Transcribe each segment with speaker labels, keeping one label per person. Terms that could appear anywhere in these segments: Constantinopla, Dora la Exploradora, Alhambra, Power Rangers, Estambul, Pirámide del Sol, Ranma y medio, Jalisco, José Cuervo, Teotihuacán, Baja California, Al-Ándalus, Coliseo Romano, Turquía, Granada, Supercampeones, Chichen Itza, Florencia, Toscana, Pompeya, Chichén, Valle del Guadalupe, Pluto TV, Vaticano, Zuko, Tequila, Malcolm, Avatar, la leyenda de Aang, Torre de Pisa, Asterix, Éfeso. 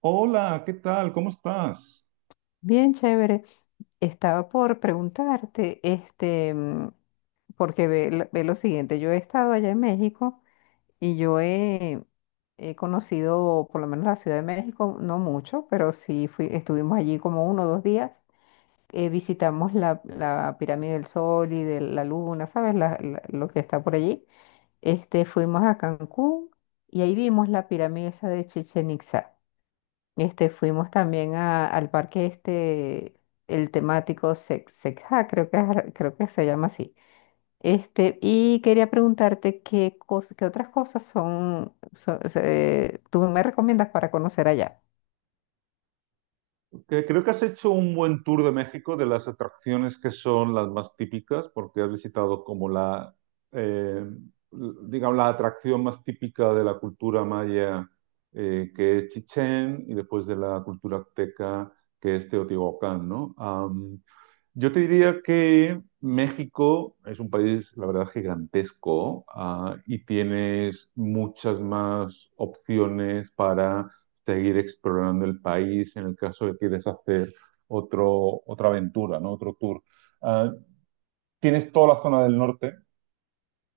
Speaker 1: Hola, ¿qué tal? ¿Cómo estás?
Speaker 2: Bien, chévere. Estaba por preguntarte, porque ve, lo siguiente, yo he estado allá en México y he conocido por lo menos la Ciudad de México, no mucho, pero sí fui, estuvimos allí como uno o dos días. Visitamos la Pirámide del Sol y de la Luna, ¿sabes? Lo que está por allí. Fuimos a Cancún y ahí vimos la pirámide esa de Chichen Itza. Fuimos también al parque este, el temático Secja, creo que se llama así. Y quería preguntarte qué otras cosas son, tú me recomiendas para conocer allá.
Speaker 1: Que creo que has hecho un buen tour de México de las atracciones que son las más típicas, porque has visitado como eh, digamos, la atracción más típica de la cultura maya, que es Chichén, y después de la cultura azteca, que es Teotihuacán, ¿no? Yo te diría que México es un país, la verdad, gigantesco, y tienes muchas más opciones para seguir explorando el país en el caso de que quieres hacer otra aventura, ¿no? Otro tour. Ah, Tienes toda la zona del norte,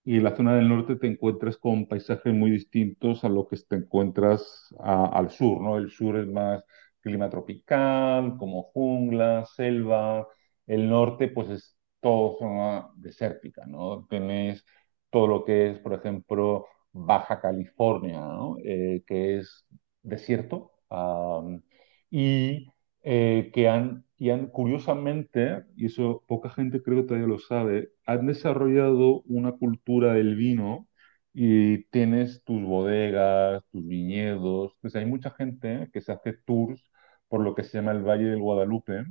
Speaker 1: y en la zona del norte te encuentras con paisajes muy distintos a lo que te encuentras al sur, ¿no? El sur es más clima tropical, como jungla, selva. El norte, pues es todo zona desértica, ¿no? Tenés todo lo que es, por ejemplo, Baja California, ¿no? Que es desierto. Am, y que han, y han, curiosamente, y eso poca gente creo que todavía lo sabe, han desarrollado una cultura del vino y tienes tus bodegas, tus viñedos, pues hay mucha gente que se hace tours por lo que se llama el Valle del Guadalupe,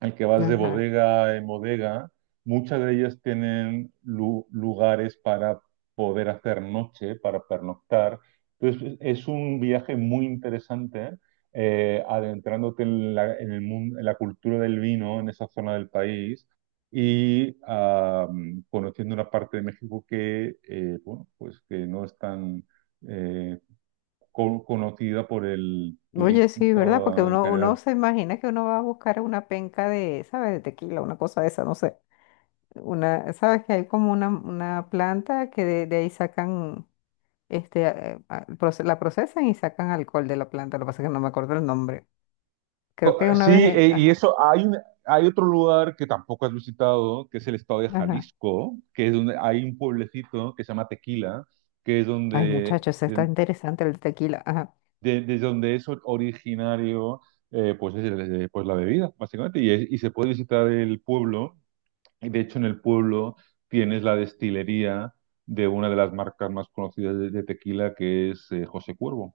Speaker 1: al que vas de
Speaker 2: Ajá.
Speaker 1: bodega en bodega, muchas de ellas tienen lugares para poder hacer noche, para pernoctar. Entonces, es un viaje muy interesante, adentrándote en la cultura del vino en esa zona del país y conociendo una parte de México que, bueno, pues que no es tan eh, conocida por el
Speaker 2: Oye,
Speaker 1: turista
Speaker 2: sí, ¿verdad? Porque
Speaker 1: en
Speaker 2: uno
Speaker 1: general.
Speaker 2: se imagina que uno va a buscar una penca de, ¿sabes? De tequila, una cosa de esa, no sé. Una, ¿sabes? Que hay como una planta que de ahí sacan este, la procesan y sacan alcohol de la planta. Lo que pasa es que no me acuerdo el nombre. Creo que una
Speaker 1: Sí,
Speaker 2: vez,
Speaker 1: y
Speaker 2: ajá,
Speaker 1: eso, hay otro lugar que tampoco has visitado, que es el estado de
Speaker 2: ajá.
Speaker 1: Jalisco, que es donde hay un pueblecito que se llama Tequila, que es
Speaker 2: Ay,
Speaker 1: donde,
Speaker 2: muchachos, está interesante el tequila. Ajá.
Speaker 1: desde donde es originario, pues, pues la bebida, básicamente, y, y se puede visitar el pueblo, y de hecho en el pueblo tienes la destilería de una de las marcas más conocidas de tequila, que es José Cuervo.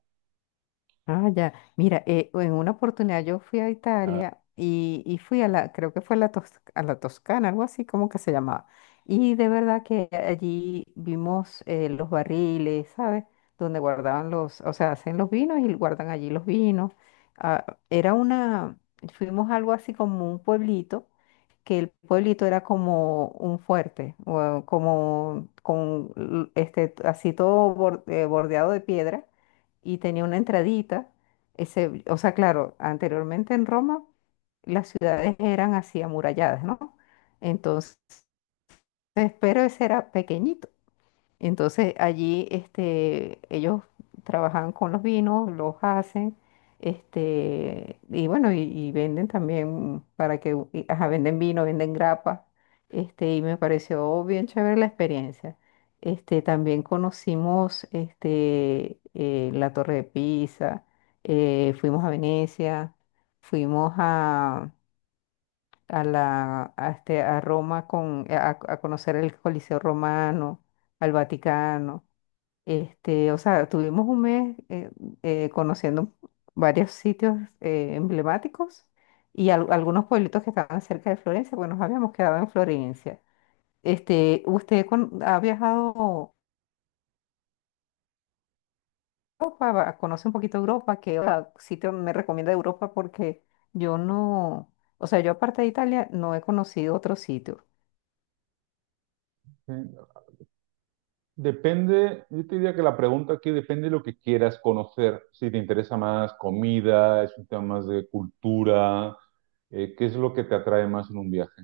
Speaker 2: Ah, ya. Mira, en una oportunidad yo fui a Italia y fui a la, creo que fue a la, Tos- a la Toscana, algo así como que se llamaba. Y de verdad que allí vimos los barriles, ¿sabes? Donde guardaban los, o sea, hacen los vinos y guardan allí los vinos. Ah, era una, fuimos a algo así como un pueblito que el pueblito era como un fuerte, o como con así todo bordeado de piedra y tenía una entradita. Ese, o sea, claro, anteriormente en Roma las ciudades eran así amuralladas, ¿no? Entonces, pero ese era pequeñito. Entonces allí este, ellos trabajan con los vinos, los hacen, este, y bueno, y venden también para que, u- y, ajá, venden vino, venden grapa, este, y me pareció bien chévere la experiencia. Este, también conocimos este, la Torre de Pisa, fuimos a Venecia, fuimos a este, a Roma con, a conocer el Coliseo Romano, al Vaticano. Este, o sea, tuvimos un mes conociendo varios sitios emblemáticos y algunos pueblitos que estaban cerca de Florencia, pues nos habíamos quedado en Florencia. Este, ha viajado a Europa? ¿Conoce un poquito Europa? ¿Qué sitio me recomienda de Europa? Porque yo no, o sea, yo aparte de Italia no he conocido otro sitio.
Speaker 1: Depende, yo te diría que la pregunta aquí depende de lo que quieras conocer. Si te interesa más comida, es un tema más de cultura, ¿qué es lo que te atrae más en un viaje?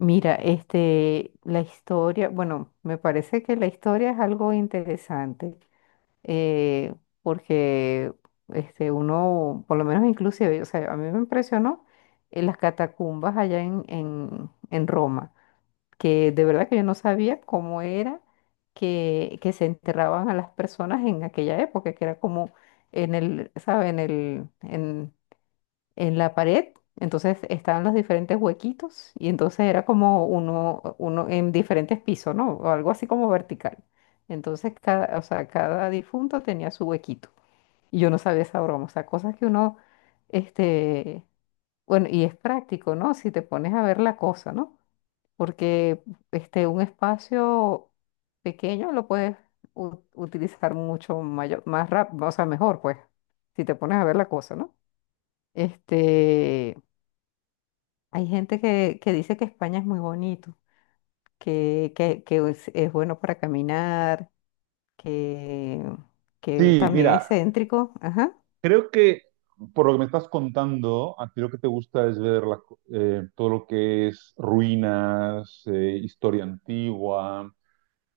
Speaker 2: Mira, este, la historia, bueno, me parece que la historia es algo interesante. eh, Porque este, uno, por lo menos inclusive, o sea, a mí me impresionó las catacumbas allá en Roma, que de verdad que yo no sabía cómo era que se enterraban a las personas en aquella época, que era como en el, ¿sabe? En el, en la pared, entonces estaban los diferentes huequitos y entonces era como uno en diferentes pisos, ¿no? O algo así como vertical. Entonces cada, o sea, cada difunto tenía su huequito y yo no sabía esa broma, o sea, cosas que uno, este, bueno, y es práctico, ¿no? Si te pones a ver la cosa, ¿no? Porque este, un espacio pequeño lo puedes utilizar mucho mayor, más rápido, o sea, mejor, pues, si te pones a ver la cosa, ¿no? Este, hay gente que dice que España es muy bonito, que es bueno para caminar, que, que
Speaker 1: Sí,
Speaker 2: también es
Speaker 1: mira,
Speaker 2: céntrico. Ajá,
Speaker 1: creo que por lo que me estás contando, a ti lo que te gusta es ver todo lo que es ruinas, historia antigua.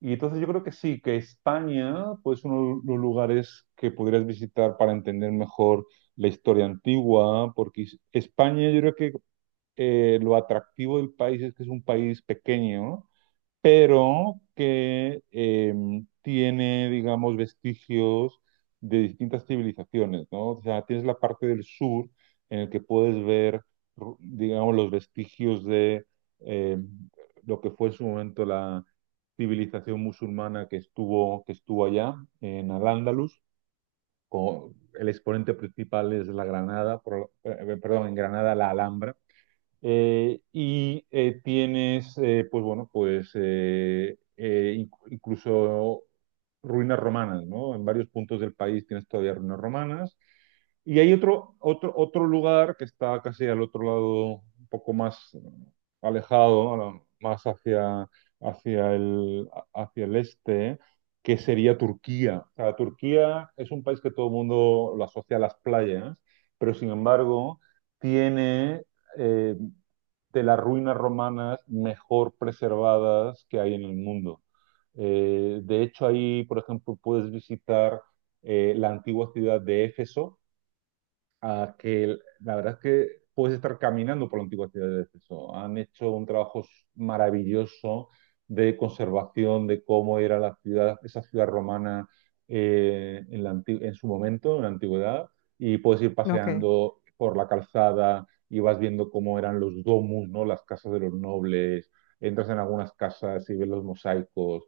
Speaker 1: Y entonces yo creo que sí, que España, pues uno de los lugares que podrías visitar para entender mejor la historia antigua, porque España yo creo que lo atractivo del país es que es un país pequeño, pero que tiene, digamos, vestigios de distintas civilizaciones, ¿no? O sea, tienes la parte del sur en el que puedes ver, digamos, los vestigios de eh, lo que fue en su momento la civilización musulmana que estuvo allá, en Al-Ándalus. co- El exponente principal es la Granada, perdón, en Granada la Alhambra, y tienes, pues bueno, pues incluso ruinas romanas, ¿no? En varios puntos del país tienes todavía ruinas romanas. Y hay otro lugar que está casi al otro lado, un poco más alejado, ¿no? Más hacia el, hacia el este, que sería Turquía. O sea, Turquía es un país que todo el mundo lo asocia a las playas, pero sin embargo tiene eh, de las ruinas romanas mejor preservadas que hay en el mundo. De hecho, ahí, por ejemplo, puedes visitar la antigua ciudad de Éfeso, a que la verdad es que puedes estar caminando por la antigua ciudad de Éfeso. Han hecho un trabajo maravilloso de conservación de cómo era la ciudad, esa ciudad romana en la en su momento, en la antigüedad, y puedes ir
Speaker 2: Ok.
Speaker 1: paseando por la calzada y vas viendo cómo eran los domus, ¿no? Las casas de los nobles, entras en algunas casas y ves los mosaicos.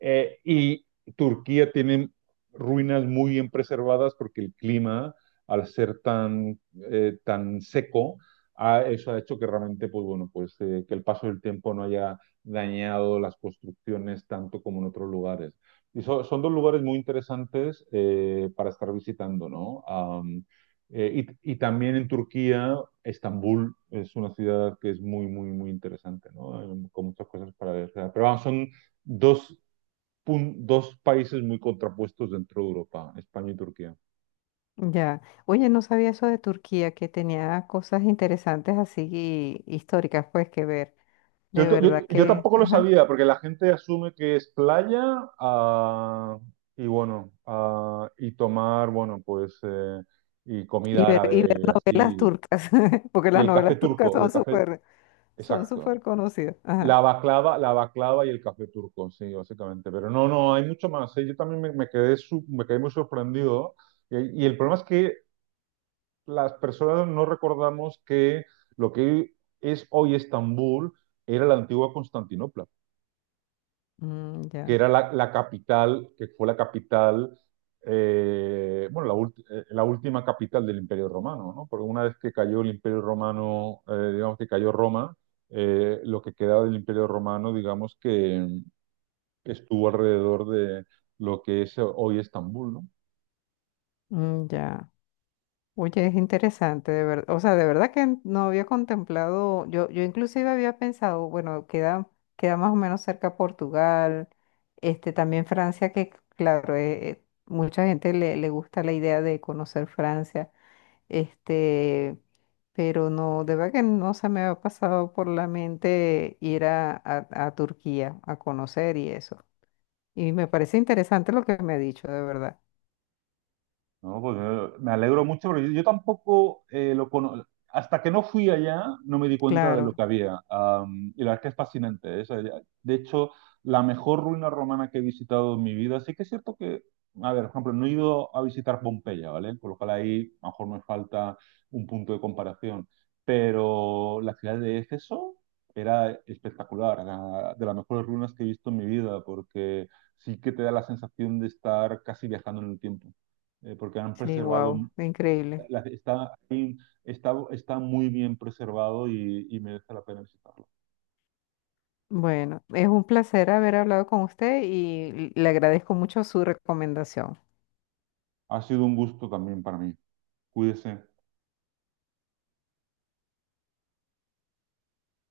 Speaker 1: Y Turquía tiene ruinas muy bien preservadas porque el clima al ser tan seco, eso ha hecho que realmente, pues bueno, pues que el paso del tiempo no haya dañado las construcciones tanto como en otros lugares. Y son dos lugares muy interesantes para estar visitando, ¿no? Y también en Turquía, Estambul es una ciudad que es muy, muy, muy interesante, ¿no? Con muchas cosas para ver. O sea, pero vamos, son dos, dos países muy contrapuestos dentro de Europa, España y Turquía.
Speaker 2: Ya. Oye, no sabía eso de Turquía, que tenía cosas interesantes así históricas, pues, que ver.
Speaker 1: Yo,
Speaker 2: De
Speaker 1: t- yo-
Speaker 2: verdad
Speaker 1: yo
Speaker 2: que,
Speaker 1: tampoco lo
Speaker 2: ajá.
Speaker 1: sabía, porque la gente asume que es playa ah, y bueno, y tomar, bueno, pues, y comida
Speaker 2: Y ver
Speaker 1: árabe,
Speaker 2: novelas
Speaker 1: así,
Speaker 2: turcas, porque
Speaker 1: y
Speaker 2: las
Speaker 1: el café
Speaker 2: novelas turcas
Speaker 1: turco,
Speaker 2: son
Speaker 1: exacto.
Speaker 2: súper conocidas. Ajá.
Speaker 1: La baklava y el café turco, sí, básicamente. Pero no, no, hay mucho más, ¿eh? Yo también me quedé muy sorprendido. Y el problema es que las personas no recordamos que lo que es hoy Estambul era la antigua Constantinopla,
Speaker 2: Mm,
Speaker 1: que
Speaker 2: ya.
Speaker 1: era la capital, que fue la capital, bueno, la última capital del Imperio Romano, ¿no? Porque una vez que cayó el Imperio Romano, digamos que cayó Roma, lo que quedaba del Imperio Romano, digamos que estuvo alrededor de lo que es hoy Estambul, ¿no?
Speaker 2: Mm, ya. Oye, es interesante, de verdad. O sea, de verdad que no había contemplado, yo inclusive había pensado, bueno, queda, queda más o menos cerca Portugal, este, también Francia, que claro, mucha gente le gusta la idea de conocer Francia, este, pero no, de verdad que no se me había pasado por la mente ir a Turquía a conocer y eso. Y me parece interesante lo que me ha dicho, de verdad.
Speaker 1: No, pues me alegro mucho, pero yo tampoco hasta que no fui allá, no me di cuenta de
Speaker 2: Claro,
Speaker 1: lo que había. Y la verdad que es fascinante, ¿eh? O sea, de hecho, la mejor ruina romana que he visitado en mi vida. Sí que es cierto que, a ver, por ejemplo, no he ido a visitar Pompeya, ¿vale? Por lo cual ahí a lo mejor me falta un punto de comparación. Pero la ciudad de Éfeso era espectacular, era de las mejores ruinas que he visto en mi vida, porque sí que te da la sensación de estar casi viajando en el tiempo porque han
Speaker 2: sí,
Speaker 1: preservado,
Speaker 2: wow, increíble.
Speaker 1: la- está, está muy bien preservado y merece la pena visitarlo.
Speaker 2: Bueno, es un placer haber hablado con usted y le agradezco mucho su recomendación.
Speaker 1: Ha sido un gusto también para mí. Cuídese.